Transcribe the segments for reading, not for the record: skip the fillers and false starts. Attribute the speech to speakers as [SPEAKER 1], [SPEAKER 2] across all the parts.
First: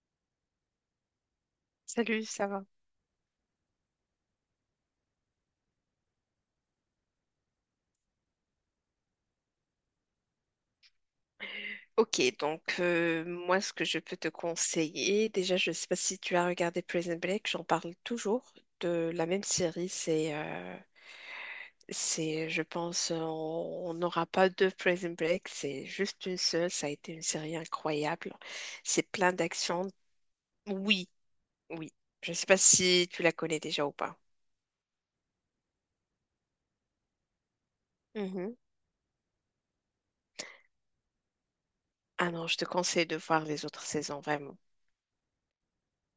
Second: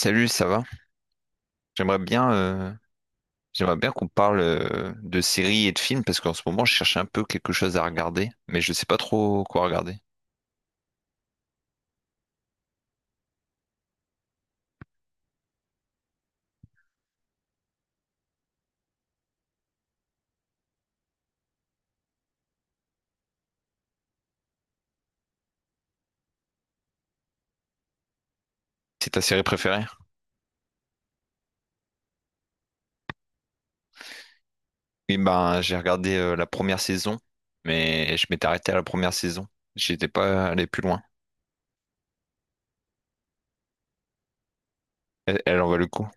[SPEAKER 1] Salut, ça va? J'aimerais
[SPEAKER 2] Salut,
[SPEAKER 1] bien,
[SPEAKER 2] ça va?
[SPEAKER 1] euh, j'aimerais bien qu'on parle de séries et de films parce qu'en ce moment, je cherche un peu quelque chose à regarder, mais je sais pas trop quoi regarder.
[SPEAKER 2] Ok, donc moi, ce que je peux te conseiller, déjà, je ne sais pas si tu as regardé Prison Break, j'en parle toujours de la même série. C'est, je pense, on n'aura pas deux Prison Break, c'est juste une seule. Ça a été une série incroyable.
[SPEAKER 1] C'est
[SPEAKER 2] C'est
[SPEAKER 1] ta
[SPEAKER 2] plein
[SPEAKER 1] série préférée?
[SPEAKER 2] d'action. Oui, oui. Je ne sais pas si tu la connais déjà ou pas.
[SPEAKER 1] Oui, ben j'ai regardé la première saison, mais je m'étais
[SPEAKER 2] Mhm.
[SPEAKER 1] arrêté à la première saison. J'étais pas allé plus loin.
[SPEAKER 2] Ah non, je te conseille de voir les autres saisons.
[SPEAKER 1] Elle, elle en vaut le coup.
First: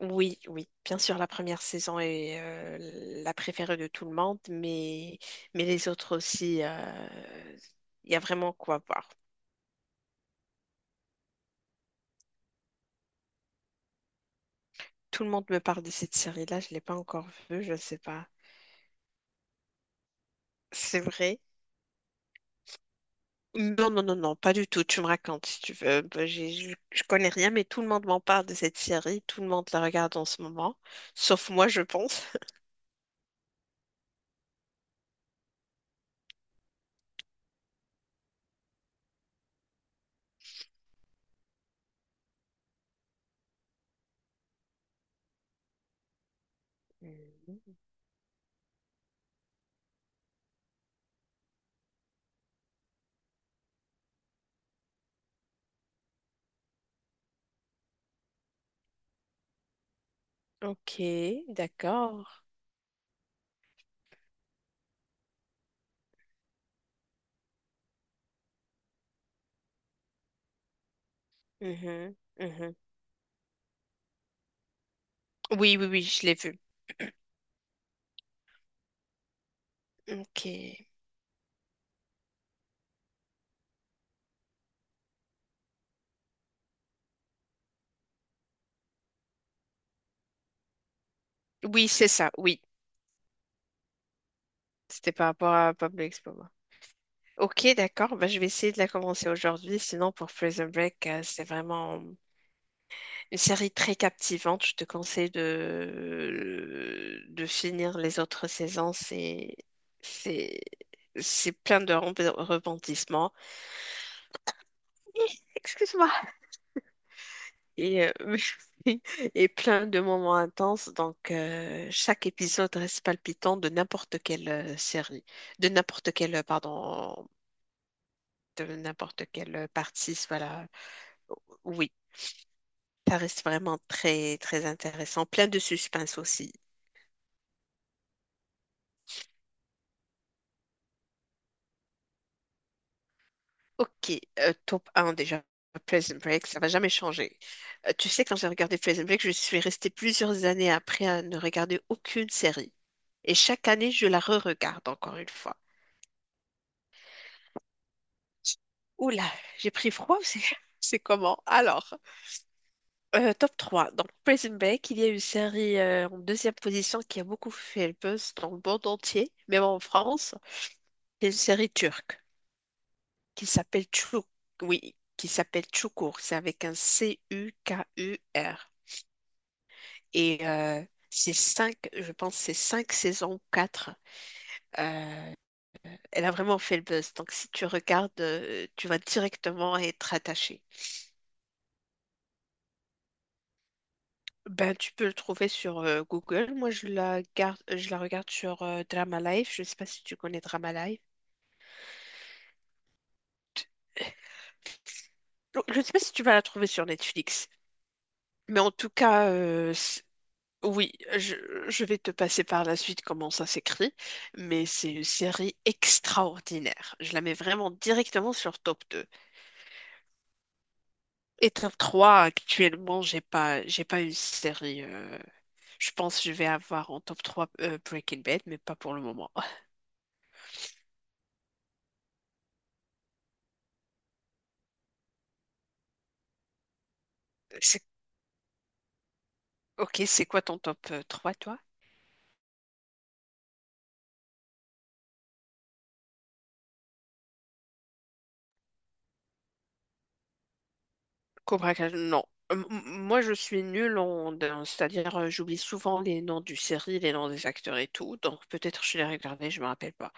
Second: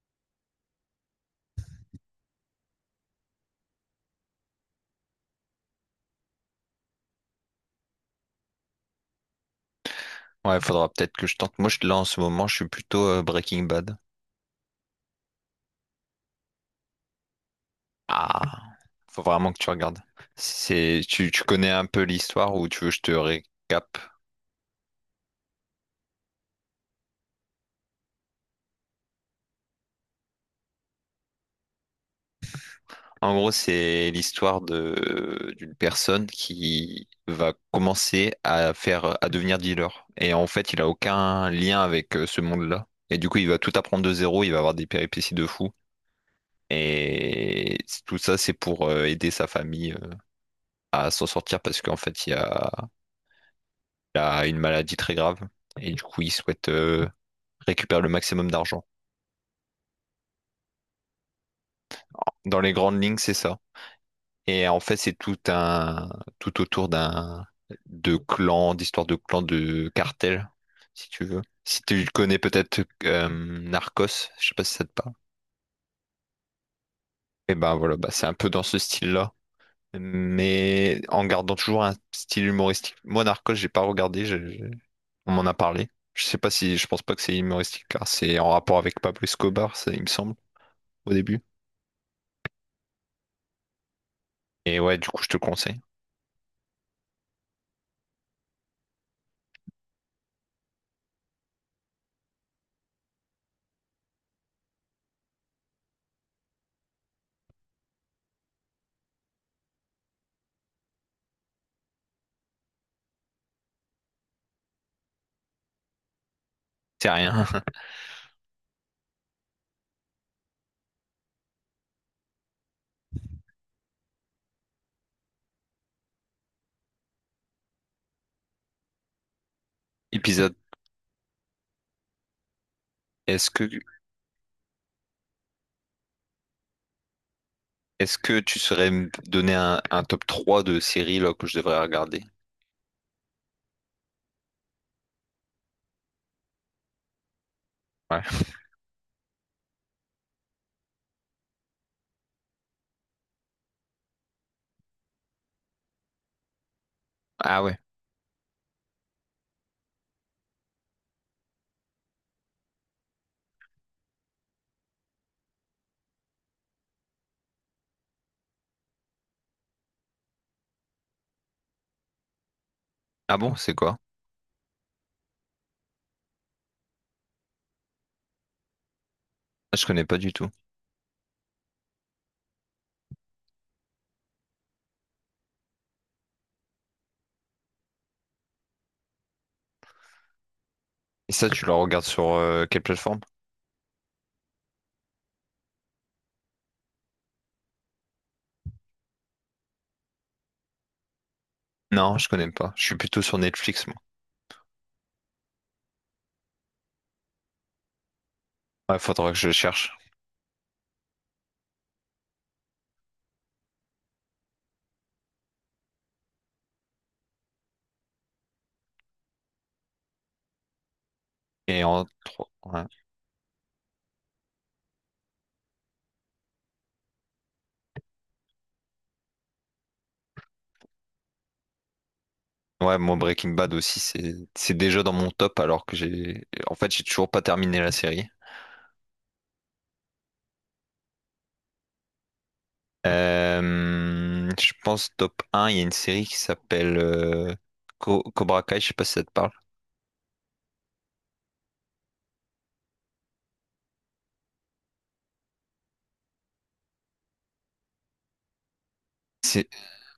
[SPEAKER 2] Oui, oui, bien sûr, la première saison est la préférée de tout le monde, mais les autres aussi, il y a vraiment quoi voir.
[SPEAKER 1] Ouais, faudra peut-être que je tente. Moi, je, là en ce moment, je suis plutôt Breaking Bad.
[SPEAKER 2] Tout le monde me parle de cette série-là, je ne l'ai pas encore vue, je ne sais pas.
[SPEAKER 1] Ah, faut vraiment que tu regardes.
[SPEAKER 2] C'est
[SPEAKER 1] C'est, tu,
[SPEAKER 2] vrai?
[SPEAKER 1] tu connais un peu l'histoire ou tu veux que je te
[SPEAKER 2] Non,
[SPEAKER 1] récap?
[SPEAKER 2] non, non, non, pas du tout, tu me racontes si tu veux. Bah, je connais rien, mais tout le monde m'en parle de cette série, tout le monde la regarde en ce moment, sauf moi, je pense.
[SPEAKER 1] En gros, c'est l'histoire de d'une personne qui va commencer à faire à devenir dealer. Et en fait, il a aucun lien avec ce monde-là. Et du coup, il va tout apprendre de zéro, il va avoir des péripéties de fou.
[SPEAKER 2] Mhm.
[SPEAKER 1] Tout ça, c'est pour aider sa famille à s'en sortir parce qu'en fait, il a une maladie très grave. Et du coup, il souhaite récupérer le maximum d'argent.
[SPEAKER 2] Ok, d'accord.
[SPEAKER 1] Dans les grandes lignes, c'est ça. Et en fait, c'est tout un tout autour d'un de clans, d'histoires de clans, de cartels, si tu veux. Si tu
[SPEAKER 2] Mhm,
[SPEAKER 1] connais
[SPEAKER 2] mhm.
[SPEAKER 1] peut-être Narcos, je sais pas si ça te parle.
[SPEAKER 2] Oui, oui, oui, je l'ai vue.
[SPEAKER 1] Et ben voilà, bah c'est un peu dans ce style-là,
[SPEAKER 2] Ok.
[SPEAKER 1] mais en gardant toujours un style humoristique. Moi, Narcos, j'ai pas regardé, on m'en a parlé. Je sais pas si, je pense pas que c'est humoristique, car c'est en rapport avec Pablo Escobar, ça, il me semble, au début.
[SPEAKER 2] Oui, c'est ça, oui.
[SPEAKER 1] Et ouais, du
[SPEAKER 2] C'était
[SPEAKER 1] coup, je
[SPEAKER 2] par
[SPEAKER 1] te le
[SPEAKER 2] rapport à
[SPEAKER 1] conseille.
[SPEAKER 2] Pablo Escobar. Ok, d'accord, bah, je vais essayer de la commencer aujourd'hui. Sinon, pour Prison Break, c'est vraiment une série très captivante. Je te conseille de finir les autres saisons. C'est, c'est plein de repentissements. Hi, excuse-moi.
[SPEAKER 1] C'est rien.
[SPEAKER 2] Et, et plein de moments intenses. Donc, chaque épisode reste palpitant de n'importe quelle série, de n'importe quelle, pardon, de n'importe quel partie.
[SPEAKER 1] Épisode.
[SPEAKER 2] Voilà. Oui, ça reste
[SPEAKER 1] Est-ce que,
[SPEAKER 2] vraiment très, très intéressant. Plein de suspense aussi.
[SPEAKER 1] est-ce que tu saurais me donner un top trois de séries là, que je devrais regarder?
[SPEAKER 2] Ok, top un déjà. Prison Break, ça va jamais changer. Tu
[SPEAKER 1] Ouais.
[SPEAKER 2] sais, quand j'ai regardé Prison Break, je suis restée plusieurs années après à ne regarder aucune série. Et chaque année, je la re-regarde encore une fois.
[SPEAKER 1] Ah ouais.
[SPEAKER 2] Oula, j'ai pris froid, ou c'est c'est comment? Alors, top 3. Donc, Prison Break, il y a une série en deuxième position qui a beaucoup fait le buzz dans le monde entier, même en France. C'est une série turque
[SPEAKER 1] Ah
[SPEAKER 2] qui
[SPEAKER 1] bon, c'est
[SPEAKER 2] s'appelle
[SPEAKER 1] quoi?
[SPEAKER 2] Çukur. Oui, qui s'appelle Çukur. C'est avec un Cukur.
[SPEAKER 1] Ah, je connais pas du
[SPEAKER 2] Et
[SPEAKER 1] tout.
[SPEAKER 2] c'est cinq, je pense, que c'est cinq saisons ou quatre. Euh, Elle a vraiment fait le buzz. Donc si tu regardes, tu vas directement être attaché.
[SPEAKER 1] Et ça, tu le regardes sur quelle plateforme?
[SPEAKER 2] Ben, tu peux le trouver sur Google. Moi, je la regarde sur Drama Life. Je ne sais pas si tu connais Drama Life.
[SPEAKER 1] Non, je connais pas. Je suis plutôt sur Netflix, moi.
[SPEAKER 2] Je ne sais pas si tu vas la trouver sur Netflix. Mais en tout
[SPEAKER 1] Ouais,
[SPEAKER 2] cas,
[SPEAKER 1] faudra que je
[SPEAKER 2] euh,
[SPEAKER 1] cherche.
[SPEAKER 2] Oui, je, je vais te passer par la suite comment ça s'écrit, mais c'est une série extraordinaire. Je la mets vraiment directement sur top 2. Et top
[SPEAKER 1] Et en
[SPEAKER 2] 3,
[SPEAKER 1] 3. Ouais.
[SPEAKER 2] actuellement, j'ai pas une série. Je pense que je vais avoir en top 3 Breaking Bad, mais pas pour le moment.
[SPEAKER 1] Ouais, moi Breaking Bad aussi, c'est déjà dans mon top alors que j'ai en fait j'ai toujours pas terminé
[SPEAKER 2] C'est-
[SPEAKER 1] la série.
[SPEAKER 2] Ok, c'est quoi ton top 3, toi?
[SPEAKER 1] Je pense top un, il y a une série qui s'appelle Cobra Kai, je sais pas si ça te parle.
[SPEAKER 2] Cobra Kai, non. Moi, je suis nulle c'est-à-dire, j'oublie souvent les noms du série, les noms des acteurs et tout, donc peut-être je les regardais, je me
[SPEAKER 1] C'est
[SPEAKER 2] rappelle pas.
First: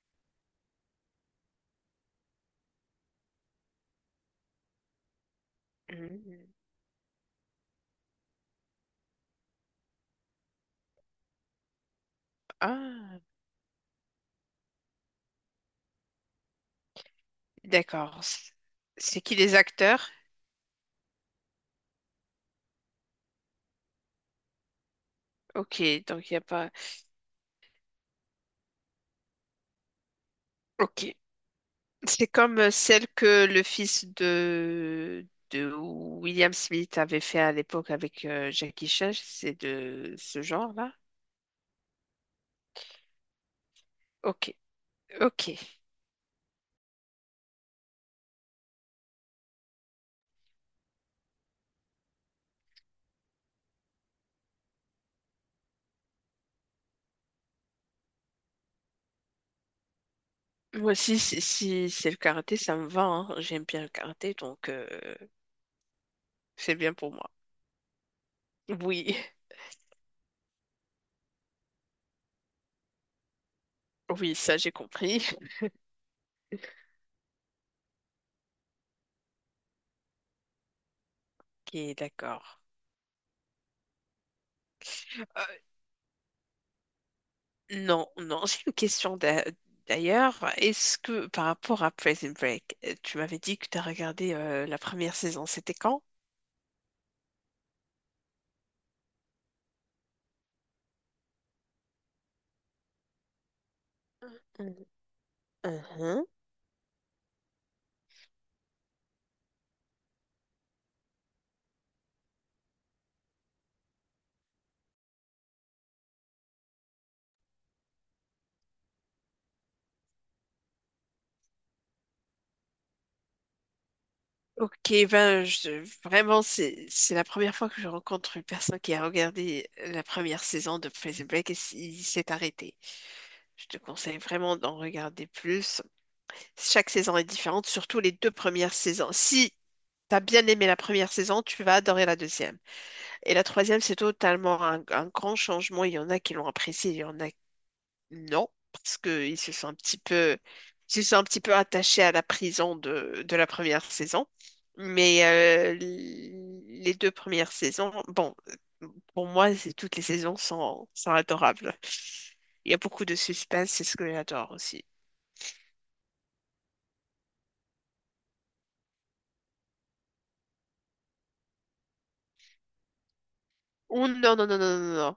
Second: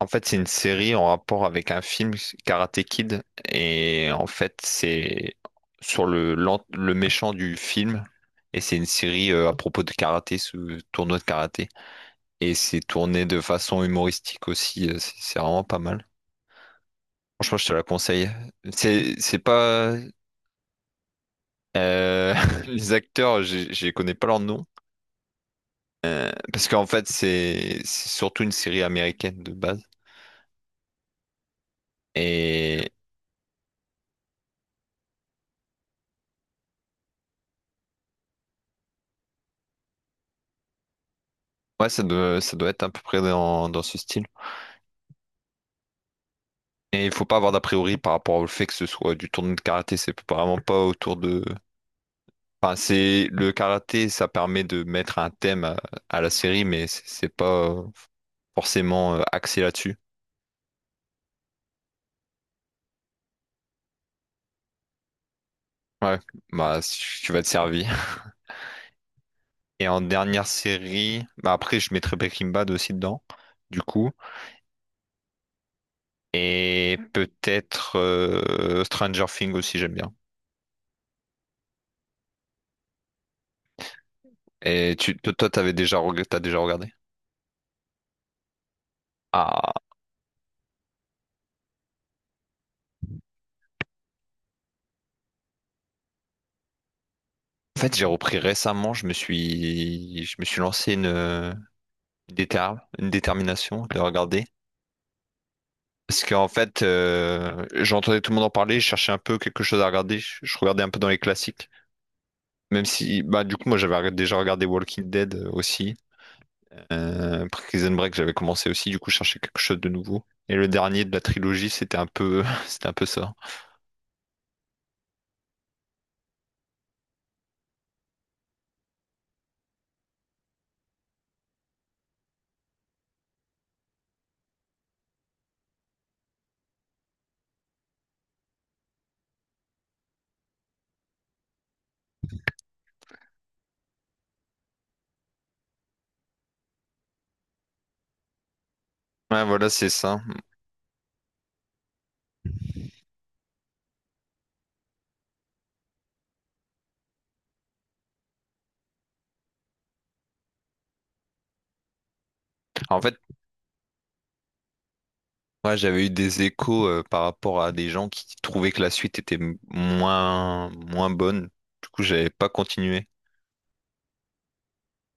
[SPEAKER 1] c'est une série en rapport avec un film Karate Kid et en fait c'est sur
[SPEAKER 2] Mhm.
[SPEAKER 1] le méchant du film et c'est une série à propos de karaté, ce tournoi de karaté et c'est
[SPEAKER 2] Ah,
[SPEAKER 1] tourné de façon humoristique aussi, c'est vraiment pas mal. Franchement, je te la
[SPEAKER 2] d'accord.
[SPEAKER 1] conseille.
[SPEAKER 2] C- C'est qui
[SPEAKER 1] C'est
[SPEAKER 2] les
[SPEAKER 1] pas
[SPEAKER 2] acteurs?
[SPEAKER 1] les acteurs, je connais pas leur nom
[SPEAKER 2] Ok, donc il n'y a
[SPEAKER 1] parce
[SPEAKER 2] pas.
[SPEAKER 1] qu'en fait, c'est surtout une série américaine de base.
[SPEAKER 2] Ok. C'est comme
[SPEAKER 1] Et
[SPEAKER 2] celle que le fils de William Smith avait fait à l'époque avec Jackie Chan, c'est de ce genre-là.
[SPEAKER 1] ouais, ça doit être à peu près dans ce style.
[SPEAKER 2] Ok, ok.
[SPEAKER 1] Et il faut pas avoir d'a priori par rapport au fait que ce soit du tournoi de karaté. C'est vraiment pas autour de. Enfin, c'est le karaté, ça permet de mettre un thème à la série, mais c'est pas forcément axé là-dessus.
[SPEAKER 2] Moi aussi, si, si c'est le karaté, ça me va, hein. J'aime bien le karaté, donc
[SPEAKER 1] Ouais,
[SPEAKER 2] c'est
[SPEAKER 1] bah
[SPEAKER 2] bien pour
[SPEAKER 1] si
[SPEAKER 2] moi.
[SPEAKER 1] tu vas te servir.
[SPEAKER 2] Oui,
[SPEAKER 1] Et en dernière série, bah après je mettrais Breaking Bad aussi dedans, du coup.
[SPEAKER 2] oui, ça j'ai compris.
[SPEAKER 1] Et peut-être Stranger Things aussi, j'aime bien.
[SPEAKER 2] Ok, d'accord.
[SPEAKER 1] Et
[SPEAKER 2] Euh,
[SPEAKER 1] toi, t'avais déjà, t'as déjà regardé?
[SPEAKER 2] Non, non, j'ai une question
[SPEAKER 1] Ah,
[SPEAKER 2] d'ailleurs. Est-ce que par rapport à Prison Break, tu m'avais dit que tu as regardé la première saison, c'était quand?
[SPEAKER 1] en fait, j'ai repris récemment, je me suis lancé une, une détermination de regarder.
[SPEAKER 2] Mhm.
[SPEAKER 1] Parce
[SPEAKER 2] Mhm.
[SPEAKER 1] qu'en fait, j'entendais tout le monde en parler, je cherchais un peu quelque chose à regarder, je regardais un peu dans les classiques. Même si, bah, du coup, moi, j'avais déjà regardé Walking Dead aussi. Prison Break, j'avais commencé aussi, du coup, je cherchais quelque chose de nouveau. Et le dernier de la trilogie, c'était un peu, c'était un peu ça.
[SPEAKER 2] Ok, ben vraiment, c'est la première fois que je rencontre une personne qui a regardé la première saison de Prison Break et il s'est arrêté. Je te conseille vraiment d'en regarder plus. Chaque saison est différente, surtout les deux premières saisons. Si tu as bien aimé la première saison, tu vas adorer la deuxième. Et la troisième, c'est totalement un grand changement. Il y en a qui l'ont apprécié, il y en a non, parce qu'ils
[SPEAKER 1] Ouais,
[SPEAKER 2] se sont
[SPEAKER 1] voilà,
[SPEAKER 2] un
[SPEAKER 1] c'est
[SPEAKER 2] petit
[SPEAKER 1] ça.
[SPEAKER 2] peu attachés à la prison de la première saison. Mais les deux premières saisons, bon, pour moi, toutes les saisons sont, sont adorables. Il y a
[SPEAKER 1] En
[SPEAKER 2] beaucoup de
[SPEAKER 1] fait,
[SPEAKER 2] suspense, c'est ce que j'adore aussi.
[SPEAKER 1] ouais, j'avais eu des échos par rapport à des gens qui trouvaient que la suite était moins bonne. Du coup, j'avais pas continué.
[SPEAKER 2] Oh non, non, non, non, non, non.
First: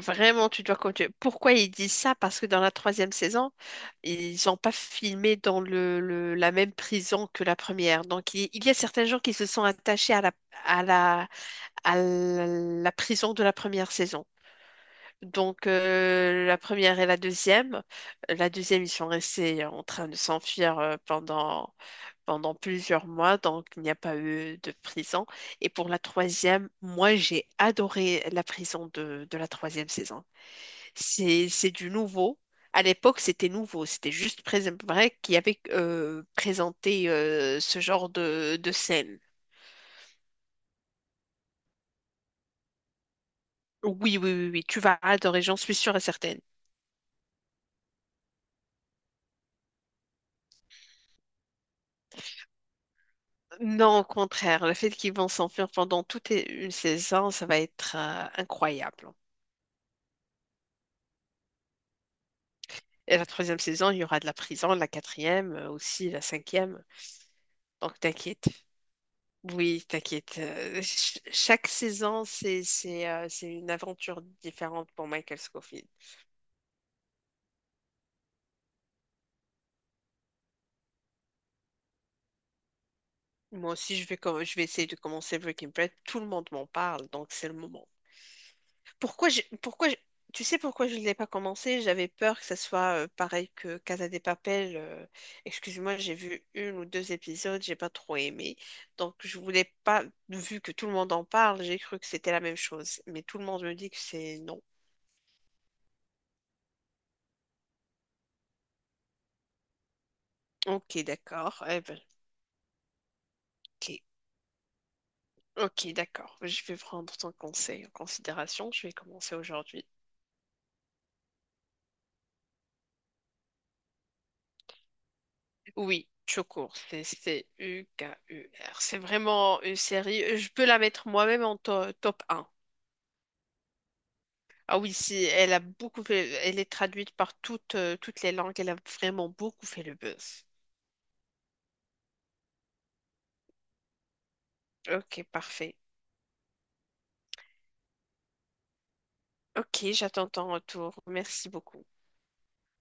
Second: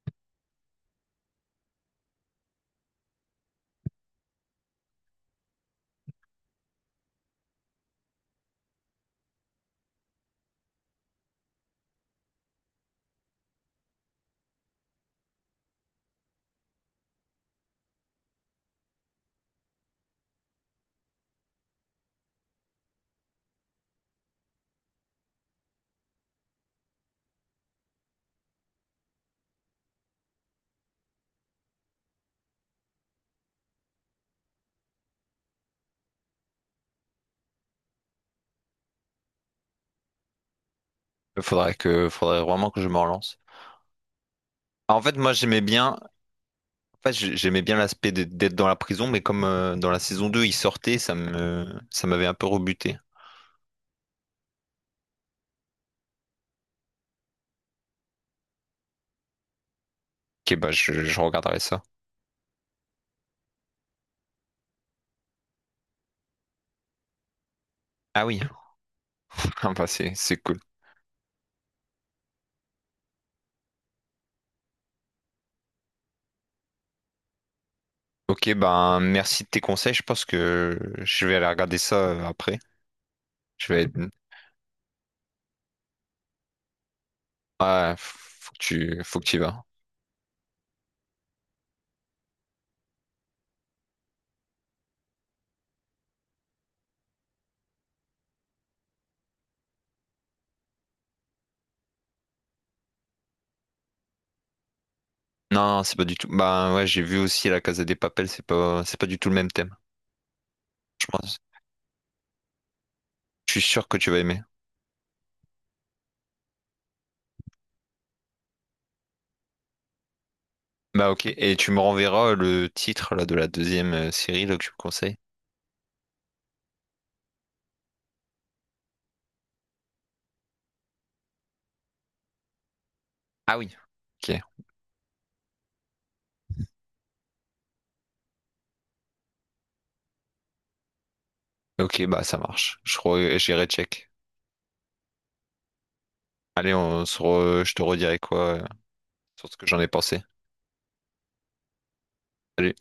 [SPEAKER 2] Vraiment, tu dois continuer. Pourquoi ils disent ça? Parce que dans la troisième saison, ils n'ont pas filmé dans la même prison que la première. Donc, il y a certains gens qui se sont attachés à la, à la prison de la première saison. Donc, la première et la deuxième. La deuxième, ils sont restés en train de s'enfuir pendant plusieurs mois, donc il n'y a pas eu de prison. Et pour la troisième, moi, j'ai adoré la prison de la troisième saison. C'est du nouveau. À l'époque, c'était nouveau. C'était juste Prison Break qui avait présenté ce genre de scène.
[SPEAKER 1] Faudrait vraiment que je me relance.
[SPEAKER 2] Oui, oui, oui, oui, tu vas
[SPEAKER 1] En fait, moi,
[SPEAKER 2] adorer, j'en
[SPEAKER 1] j'aimais
[SPEAKER 2] suis sûre
[SPEAKER 1] bien.
[SPEAKER 2] et certaine.
[SPEAKER 1] Enfin, j'aimais bien l'aspect d'être dans la prison, mais comme dans la saison 2, il sortait, ça m'avait un peu rebuté.
[SPEAKER 2] Non, au contraire, le fait qu'ils vont s'enfuir pendant toute une saison, ça va être incroyable.
[SPEAKER 1] Ok, bah, je regarderai ça.
[SPEAKER 2] Et la troisième saison, il y aura de la prison, la quatrième aussi, la cinquième. Donc
[SPEAKER 1] Ah oui,
[SPEAKER 2] t'inquiète.
[SPEAKER 1] ah
[SPEAKER 2] Oui,
[SPEAKER 1] bah, c'est
[SPEAKER 2] t'inquiète.
[SPEAKER 1] cool.
[SPEAKER 2] Chaque saison, c'est une aventure différente pour Michael Scofield.
[SPEAKER 1] Ok, ben merci de tes conseils. Je pense que je vais aller regarder ça après.
[SPEAKER 2] Moi
[SPEAKER 1] Je vais
[SPEAKER 2] aussi, je vais essayer de commencer Breaking Bad. Tout le monde m'en parle, donc c'est le moment.
[SPEAKER 1] ouais, faut que
[SPEAKER 2] Pourquoi
[SPEAKER 1] tu y
[SPEAKER 2] j'ai
[SPEAKER 1] vas.
[SPEAKER 2] pourquoi j'ai- Tu sais pourquoi je ne l'ai pas commencé? J'avais peur que ça soit pareil que Casa de Papel. Excuse-moi, j'ai vu une ou deux épisodes, j'ai pas trop aimé. Donc je voulais pas, vu que tout le monde en parle, j'ai cru que c'était la même chose. Mais tout le monde me dit que c'est non.
[SPEAKER 1] Non, non, c'est pas du tout. Bah ouais, j'ai vu aussi La Casa des Papel, c'est pas du tout le même thème,
[SPEAKER 2] Ok,
[SPEAKER 1] je pense.
[SPEAKER 2] d'accord. Eh ben.
[SPEAKER 1] Je suis sûr que
[SPEAKER 2] Ok,
[SPEAKER 1] tu vas aimer.
[SPEAKER 2] ok, d'accord. Je vais prendre ton conseil en considération. Je vais commencer aujourd'hui.
[SPEAKER 1] Bah ok, et tu me renverras le titre là de la deuxième série là, que tu me conseilles.
[SPEAKER 2] Oui, Chocour, c'est Cukur. C'est vraiment une série. Je peux la mettre moi-même en top un.
[SPEAKER 1] Ah oui. Ok,
[SPEAKER 2] Ah oui, si, elle a beaucoup elle est traduite par toutes les langues. Elle a vraiment beaucoup fait le buzz.
[SPEAKER 1] ok, bah ça marche. J'irai check.
[SPEAKER 2] Ok, parfait.
[SPEAKER 1] Allez, je te redirai quoi sur ce que j'en
[SPEAKER 2] Ok,
[SPEAKER 1] ai pensé.
[SPEAKER 2] j'attends ton retour. Merci beaucoup.
[SPEAKER 1] Salut.